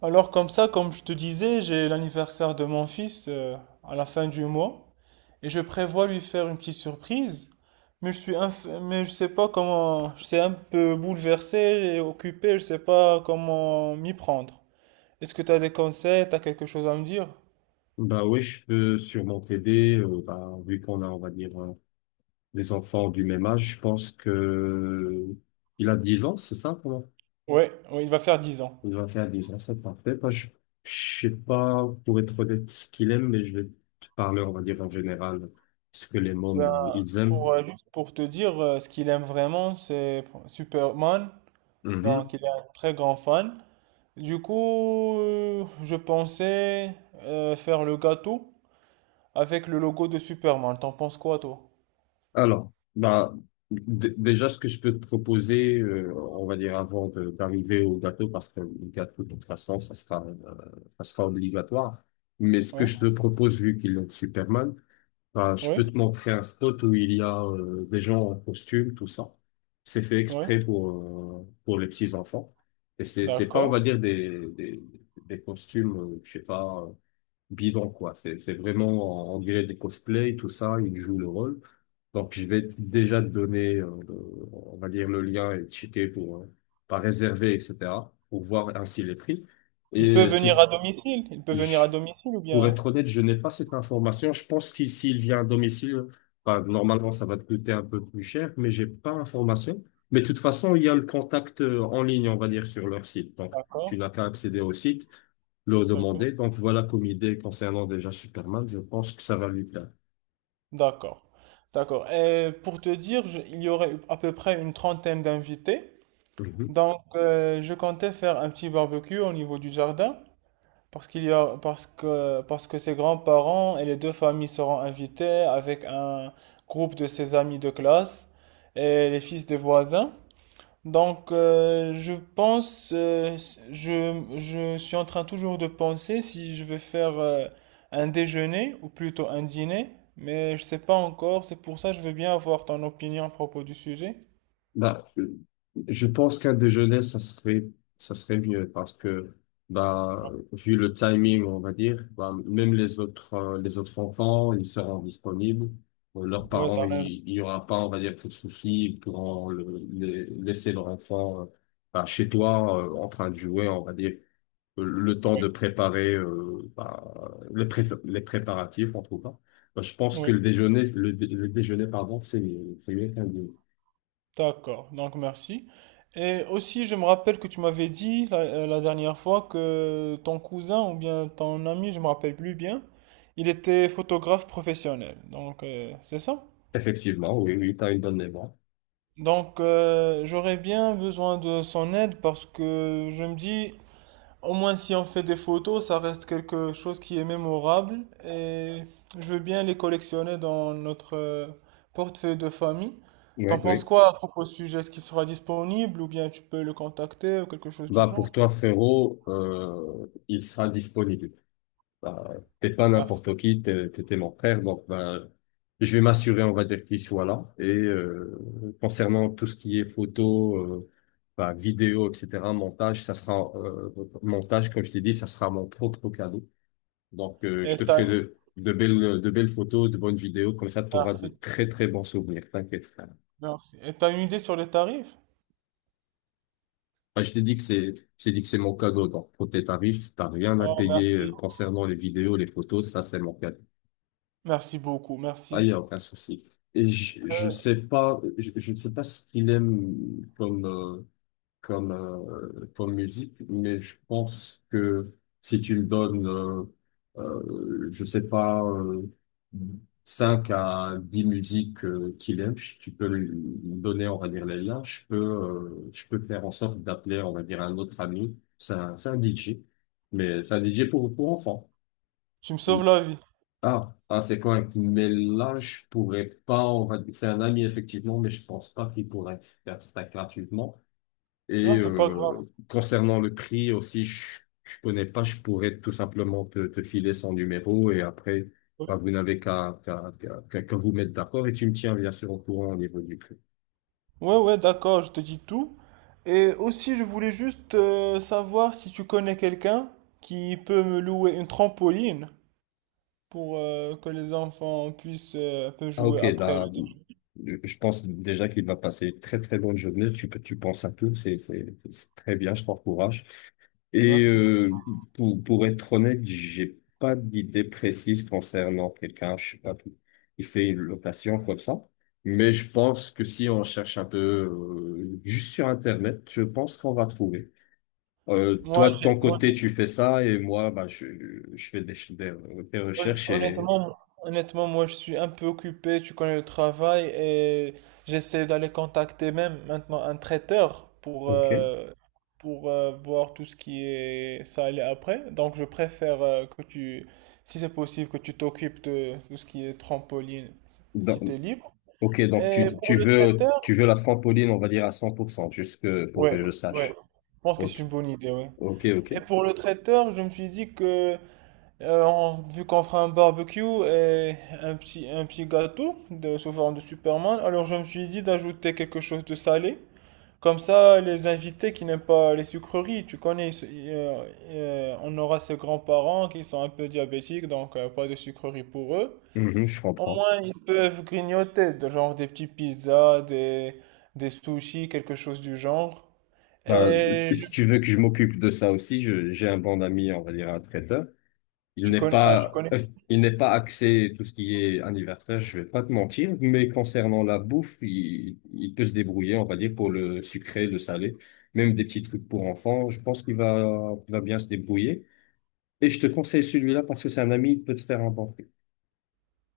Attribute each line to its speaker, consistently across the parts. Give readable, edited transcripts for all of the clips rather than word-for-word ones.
Speaker 1: Alors comme ça, comme je te disais, j'ai l'anniversaire de mon fils à la fin du mois et je prévois lui faire une petite surprise. Mais mais je sais pas comment, je suis un peu bouleversé et occupé, je sais pas comment m'y prendre. Est-ce que tu as des conseils, tu as quelque chose à me dire?
Speaker 2: Bah oui, je peux sûrement t'aider. Bah, vu qu'on a, on va dire, des enfants du même âge, je pense que il a 10 ans, c'est ça, comment?
Speaker 1: Ouais, ouais, il va faire 10 ans.
Speaker 2: Il va faire 10 ans, c'est parfait. Bah, je sais pas, pour être honnête, ce qu'il aime, mais je vais te parler, on va dire, en général, ce que les mômes,
Speaker 1: Ben,
Speaker 2: ils aiment.
Speaker 1: pour, juste pour te dire, ce qu'il aime vraiment, c'est Superman.
Speaker 2: Mhm.
Speaker 1: Donc, il est un très grand fan. Du coup, je pensais faire le gâteau. Avec le logo de Superman, t'en penses quoi, toi?
Speaker 2: Alors, bah, déjà, ce que je peux te proposer, on va dire avant d'arriver au gâteau, parce que le gâteau, de toute façon, ça sera obligatoire. Mais ce que
Speaker 1: Oui,
Speaker 2: je te propose, vu qu'il est Superman, bah, je
Speaker 1: oui,
Speaker 2: peux te montrer un spot où il y a des gens en costume, tout ça. C'est fait
Speaker 1: oui,
Speaker 2: exprès pour les petits enfants. Et c'est pas, on
Speaker 1: d'accord.
Speaker 2: va dire, des costumes, je sais pas, bidon, quoi. C'est vraiment, on dirait des cosplays, tout ça, ils jouent le rôle. Donc, je vais déjà te donner, on va dire, le lien et checker pour, pas réserver, etc., pour voir ainsi les prix.
Speaker 1: Il peut
Speaker 2: Et
Speaker 1: venir à
Speaker 2: si,
Speaker 1: domicile, il peut venir à domicile ou
Speaker 2: Pour
Speaker 1: bien...
Speaker 2: être honnête, je n'ai pas cette information. Je pense qu'il s'il vient à domicile, bah, normalement, ça va te coûter un peu plus cher, mais j'ai pas l'information. Mais de toute façon, il y a le contact en ligne, on va dire, sur leur site. Donc, tu
Speaker 1: D'accord,
Speaker 2: n'as qu'à accéder au site, le
Speaker 1: d'accord,
Speaker 2: demander. Donc, voilà comme idée concernant déjà Superman. Je pense que ça va lui plaire.
Speaker 1: d'accord, d'accord. Et pour te dire, il y aurait à peu près une trentaine d'invités. Donc, je comptais faire un petit barbecue au niveau du jardin parce qu'parce que ses grands-parents et les deux familles seront invités avec un groupe de ses amis de classe et les fils des voisins. Donc, je pense, je suis en train toujours de penser si je vais faire un déjeuner ou plutôt un dîner, mais je sais pas encore, c'est pour ça que je veux bien avoir ton opinion à propos du sujet.
Speaker 2: Bah, je pense qu'un déjeuner, ça serait mieux parce que, bah, vu le timing, on va dire, bah, même les autres enfants, ils seront disponibles. Leurs
Speaker 1: Oui,
Speaker 2: parents,
Speaker 1: t'as
Speaker 2: il
Speaker 1: raison.
Speaker 2: il y aura pas, on va dire, de soucis. Ils pourront laisser leur enfant, bah, chez toi, en train de jouer, on va dire. Le temps de préparer, bah, les préparatifs, on trouve pas. Bah, je pense que
Speaker 1: Oui,
Speaker 2: le déjeuner, le déjeuner, pardon, c'est mieux qu'un déjeuner.
Speaker 1: d'accord. Donc, merci. Et aussi, je me rappelle que tu m'avais dit la dernière fois que ton cousin ou bien ton ami, je me rappelle plus bien, il était photographe professionnel. Donc, c'est ça?
Speaker 2: Effectivement, oui, oui, tu as une bonne mémoire.
Speaker 1: Donc, j'aurais bien besoin de son aide parce que je me dis, au moins si on fait des photos, ça reste quelque chose qui est mémorable et je veux bien les collectionner dans notre portefeuille de famille.
Speaker 2: Oui,
Speaker 1: T'en penses
Speaker 2: oui.
Speaker 1: quoi à propos du sujet? Est-ce qu'il sera disponible ou bien tu peux le contacter ou quelque chose du
Speaker 2: Bah, pour
Speaker 1: genre?
Speaker 2: toi, frérot, il sera disponible. Bah, t'es pas
Speaker 1: Merci.
Speaker 2: n'importe qui, t'es mon frère, donc bah, je vais m'assurer, on va dire, qu'il soit là. Et concernant tout ce qui est photo, bah, vidéo, etc., montage, ça sera, montage, comme je t'ai dit, ça sera mon propre cadeau. Donc,
Speaker 1: Et
Speaker 2: je te ferai
Speaker 1: t'as,
Speaker 2: de belles photos, de bonnes vidéos, comme ça, tu auras de
Speaker 1: merci,
Speaker 2: très, très bons souvenirs. T'inquiète.
Speaker 1: merci. Et t'as une idée sur les tarifs?
Speaker 2: Ah, je t'ai dit que c'est, je t'ai dit que c'est mon cadeau. Donc, pour tes tarifs, t'as rien à
Speaker 1: Oh,
Speaker 2: payer
Speaker 1: merci.
Speaker 2: concernant les vidéos, les photos. Ça, c'est mon cadeau.
Speaker 1: Merci beaucoup,
Speaker 2: Ah, il
Speaker 1: merci.
Speaker 2: n'y a aucun souci. Et je, je
Speaker 1: Euh,
Speaker 2: sais pas, je, je ne sais pas ce qu'il aime comme musique, mais je pense que si tu me donnes, je sais pas, 5 à 10 musiques, qu'il aime, tu peux lui donner, on va dire, les liens, je peux faire en sorte d'appeler, on va dire, un autre ami, c'est un DJ, mais c'est un DJ pour enfants.
Speaker 1: Tu me sauves la vie.
Speaker 2: Ah, ah, c'est correct. Mais là, je pourrais pas. On va. C'est un ami, effectivement, mais je pense pas qu'il pourrait faire ça gratuitement. Et
Speaker 1: Non, c'est pas grave.
Speaker 2: concernant le prix aussi, je connais pas, je pourrais tout simplement te filer son numéro et après, bah, vous n'avez qu'à vous mettre d'accord et tu me tiens bien sûr au courant au niveau du prix.
Speaker 1: Ouais, ouais, d'accord, je te dis tout. Et aussi, je voulais juste savoir si tu connais quelqu'un qui peut me louer une trampoline pour que les enfants puissent un peu
Speaker 2: Ah,
Speaker 1: jouer
Speaker 2: ok,
Speaker 1: après le
Speaker 2: là,
Speaker 1: déjeuner.
Speaker 2: je pense déjà qu'il va passer une très très bonne journée. Tu penses à tout, c'est très bien, je t'encourage. Et
Speaker 1: Merci.
Speaker 2: pour être honnête, j'ai pas d'idée précise concernant quelqu'un, je sais pas, qui fait une location comme ça. Mais je pense que si on cherche un peu, juste sur Internet, je pense qu'on va trouver.
Speaker 1: Moi,
Speaker 2: Toi, de
Speaker 1: j'ai,
Speaker 2: ton
Speaker 1: moi,
Speaker 2: côté,
Speaker 1: j'ai-
Speaker 2: tu fais ça et moi, bah, je fais des
Speaker 1: Hon-
Speaker 2: recherches et...
Speaker 1: Honnêtement, honnêtement, moi je suis un peu occupé, tu connais le travail et j'essaie d'aller contacter même maintenant un traiteur pour,
Speaker 2: Ok.
Speaker 1: voir tout ce qui est ça aller après. Donc je préfère si c'est possible, que tu t'occupes de tout ce qui est trampoline si tu es libre.
Speaker 2: Ok, donc
Speaker 1: Et
Speaker 2: tu,
Speaker 1: pour
Speaker 2: tu
Speaker 1: le
Speaker 2: veux
Speaker 1: traiteur,
Speaker 2: tu veux la trampoline, on va dire à 100%, pour
Speaker 1: ouais,
Speaker 2: que je
Speaker 1: ouais,
Speaker 2: sache.
Speaker 1: je pense que c'est
Speaker 2: Ok,
Speaker 1: une bonne idée, ouais.
Speaker 2: ok, ok.
Speaker 1: Et pour le traiteur, je me suis dit que vu qu'on fera un barbecue et un petit gâteau de, sous forme de Superman, alors je me suis dit d'ajouter quelque chose de salé. Comme ça, les invités qui n'aiment pas les sucreries, tu connais, on aura ses grands-parents qui sont un peu diabétiques, donc pas de sucreries pour eux.
Speaker 2: Mhm, je
Speaker 1: Au
Speaker 2: comprends.
Speaker 1: moins, ils peuvent grignoter, de genre des petits pizzas, des sushis, quelque chose du genre.
Speaker 2: Ben,
Speaker 1: Et
Speaker 2: si
Speaker 1: je-
Speaker 2: si tu veux que je m'occupe de ça aussi, j'ai un bon ami, on va dire un traiteur. Il
Speaker 1: tu
Speaker 2: n'est
Speaker 1: connais, ah, tu
Speaker 2: pas
Speaker 1: connais,
Speaker 2: euh, il n'est pas axé tout ce qui est anniversaire, je vais pas te mentir, mais concernant la bouffe, il peut se débrouiller, on va dire, pour le sucré, le salé, même des petits trucs pour enfants. Je pense qu'il va bien se débrouiller. Et je te conseille celui-là parce que c'est un ami, il peut te faire un bon.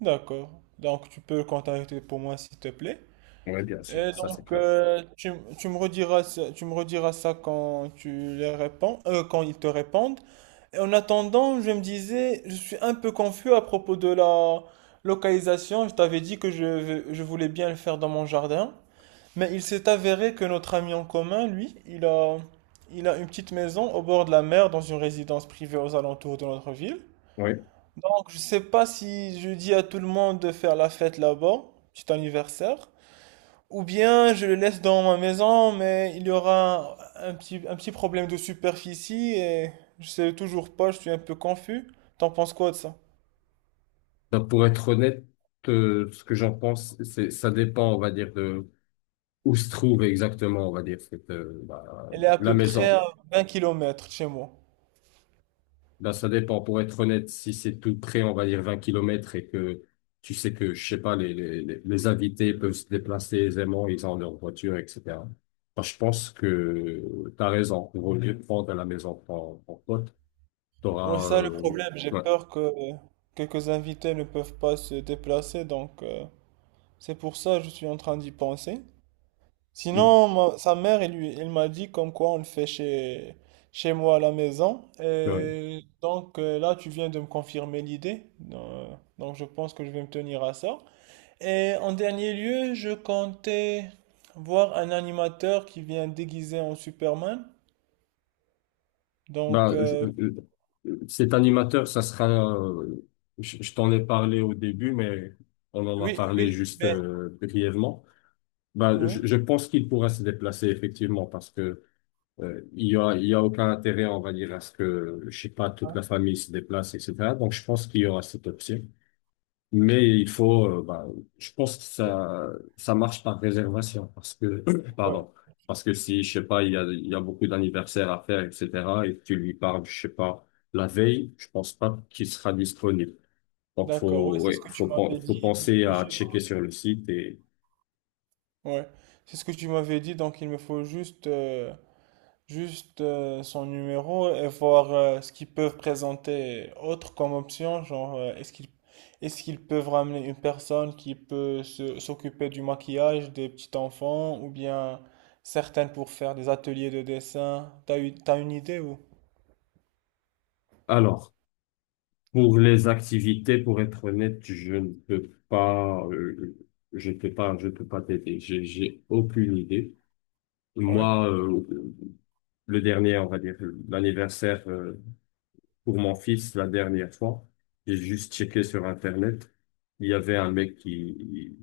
Speaker 1: d'accord. Donc, tu peux le contacter pour moi, s'il te plaît.
Speaker 2: Oui, bien sûr,
Speaker 1: Et
Speaker 2: ça c'est
Speaker 1: donc,
Speaker 2: clair.
Speaker 1: tu me rediras ça quand quand ils te répondent. Et en attendant, je me disais, je suis un peu confus à propos de la localisation. Je t'avais dit que je voulais bien le faire dans mon jardin. Mais il s'est avéré que notre ami en commun, lui, il a une petite maison au bord de la mer dans une résidence privée aux alentours de notre ville.
Speaker 2: Oui.
Speaker 1: Donc, je sais pas si je dis à tout le monde de faire la fête là-bas, petit anniversaire. Ou bien je le laisse dans ma maison, mais il y aura un petit problème de superficie et je sais toujours pas, je suis un peu confus. T'en penses quoi de ça?
Speaker 2: Donc, pour être honnête, ce que j'en pense, c'est ça dépend, on va dire, de où se trouve exactement, on va dire, bah,
Speaker 1: Elle est à
Speaker 2: la
Speaker 1: peu près
Speaker 2: maison.
Speaker 1: à 20 km de chez moi.
Speaker 2: Là, ça dépend. Pour être honnête, si c'est tout près, on va dire 20 kilomètres, et que tu sais que, je sais pas, les invités peuvent se déplacer aisément, ils ont leur voiture, etc. Bah, je pense que tu as raison. Au lieu de prendre à la maison pour ton pote, tu
Speaker 1: Moi,
Speaker 2: auras.
Speaker 1: c'est ça le problème, j'ai
Speaker 2: Ouais.
Speaker 1: peur que quelques invités ne peuvent pas se déplacer, donc c'est pour ça que je suis en train d'y penser.
Speaker 2: Mm.
Speaker 1: Sinon, sa mère, elle, lui- elle m'a dit comme quoi on le fait chez, chez moi à la maison.
Speaker 2: Ouais.
Speaker 1: Et donc là, tu viens de me confirmer l'idée. Donc je pense que je vais me tenir à ça. Et en dernier lieu, je comptais voir un animateur qui vient déguisé en Superman. Donc
Speaker 2: Bah, cet animateur, euh, je t'en ai parlé au début, mais on en a
Speaker 1: oui,
Speaker 2: parlé
Speaker 1: oui,
Speaker 2: juste,
Speaker 1: mais
Speaker 2: brièvement. Bah,
Speaker 1: oui.
Speaker 2: je pense qu'il pourra se déplacer effectivement parce que, il y a aucun intérêt, on va dire, à ce que, je sais pas, toute
Speaker 1: Ouais,
Speaker 2: la famille se déplace, etc. Donc, je pense qu'il y aura cette option. Mais il faut, bah, je pense que
Speaker 1: ouais,
Speaker 2: ça marche par réservation parce que,
Speaker 1: ouais.
Speaker 2: pardon, parce que si, je sais pas, il y a beaucoup d'anniversaires à faire, etc., et que tu lui parles, je sais pas, la veille, je pense pas qu'il sera disponible. Donc,
Speaker 1: D'accord, oui, c'est ce
Speaker 2: ouais,
Speaker 1: que tu
Speaker 2: faut,
Speaker 1: m'avais
Speaker 2: faut
Speaker 1: dit. Il me
Speaker 2: penser
Speaker 1: faut
Speaker 2: à
Speaker 1: juste-
Speaker 2: checker sur le site. Et,
Speaker 1: Ouais, c'est ce que tu m'avais dit, donc il me faut juste son numéro et voir ce qu'ils peuvent présenter autre comme option, genre est-ce qu'ils peuvent ramener une personne qui peut s'occuper du maquillage des petits enfants ou bien certaines pour faire des ateliers de dessin. T'as une idée ou?
Speaker 2: alors, pour les activités, pour être honnête, je ne peux pas, je peux pas, je peux pas t'aider. J'ai aucune idée.
Speaker 1: Oui.
Speaker 2: Moi, le dernier, on va dire, l'anniversaire, pour mon fils la dernière fois. J'ai juste checké sur Internet. Il y avait un mec qui,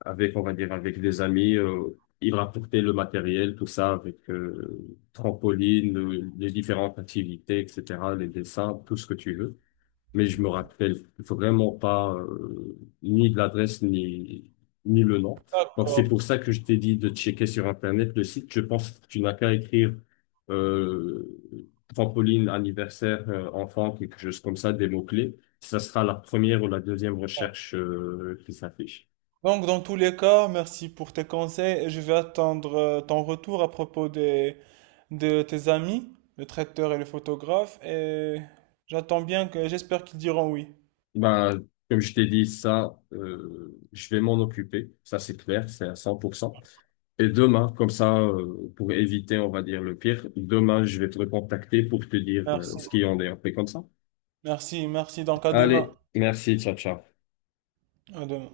Speaker 2: avec, on va dire, avec des amis, il rapportait le matériel, tout ça, avec, trampoline, les différentes activités, etc., les dessins, tout ce que tu veux, mais je me rappelle vraiment pas, ni de l'adresse ni le nom. Donc c'est
Speaker 1: D'accord.
Speaker 2: pour ça que je t'ai dit de checker sur Internet le site. Je pense que tu n'as qu'à écrire, euh, trampoline anniversaire, enfant, quelque chose comme ça, des mots-clés. Ça sera la première ou la deuxième recherche, qui s'affiche.
Speaker 1: Donc dans tous les cas, merci pour tes conseils et je vais attendre ton retour à propos des, de tes amis, le traiteur et le photographe et j'attends bien que j'espère qu'ils diront oui.
Speaker 2: Bah, comme je t'ai dit, ça, je vais m'en occuper. Ça, c'est clair, c'est à 100%. Et demain, comme ça, pour éviter, on va dire, le pire, demain, je vais te recontacter pour te dire,
Speaker 1: Merci,
Speaker 2: ce qu'il en est. On fait comme ça.
Speaker 1: merci, merci. Donc à
Speaker 2: Allez,
Speaker 1: demain.
Speaker 2: merci, ciao, ciao.
Speaker 1: À demain.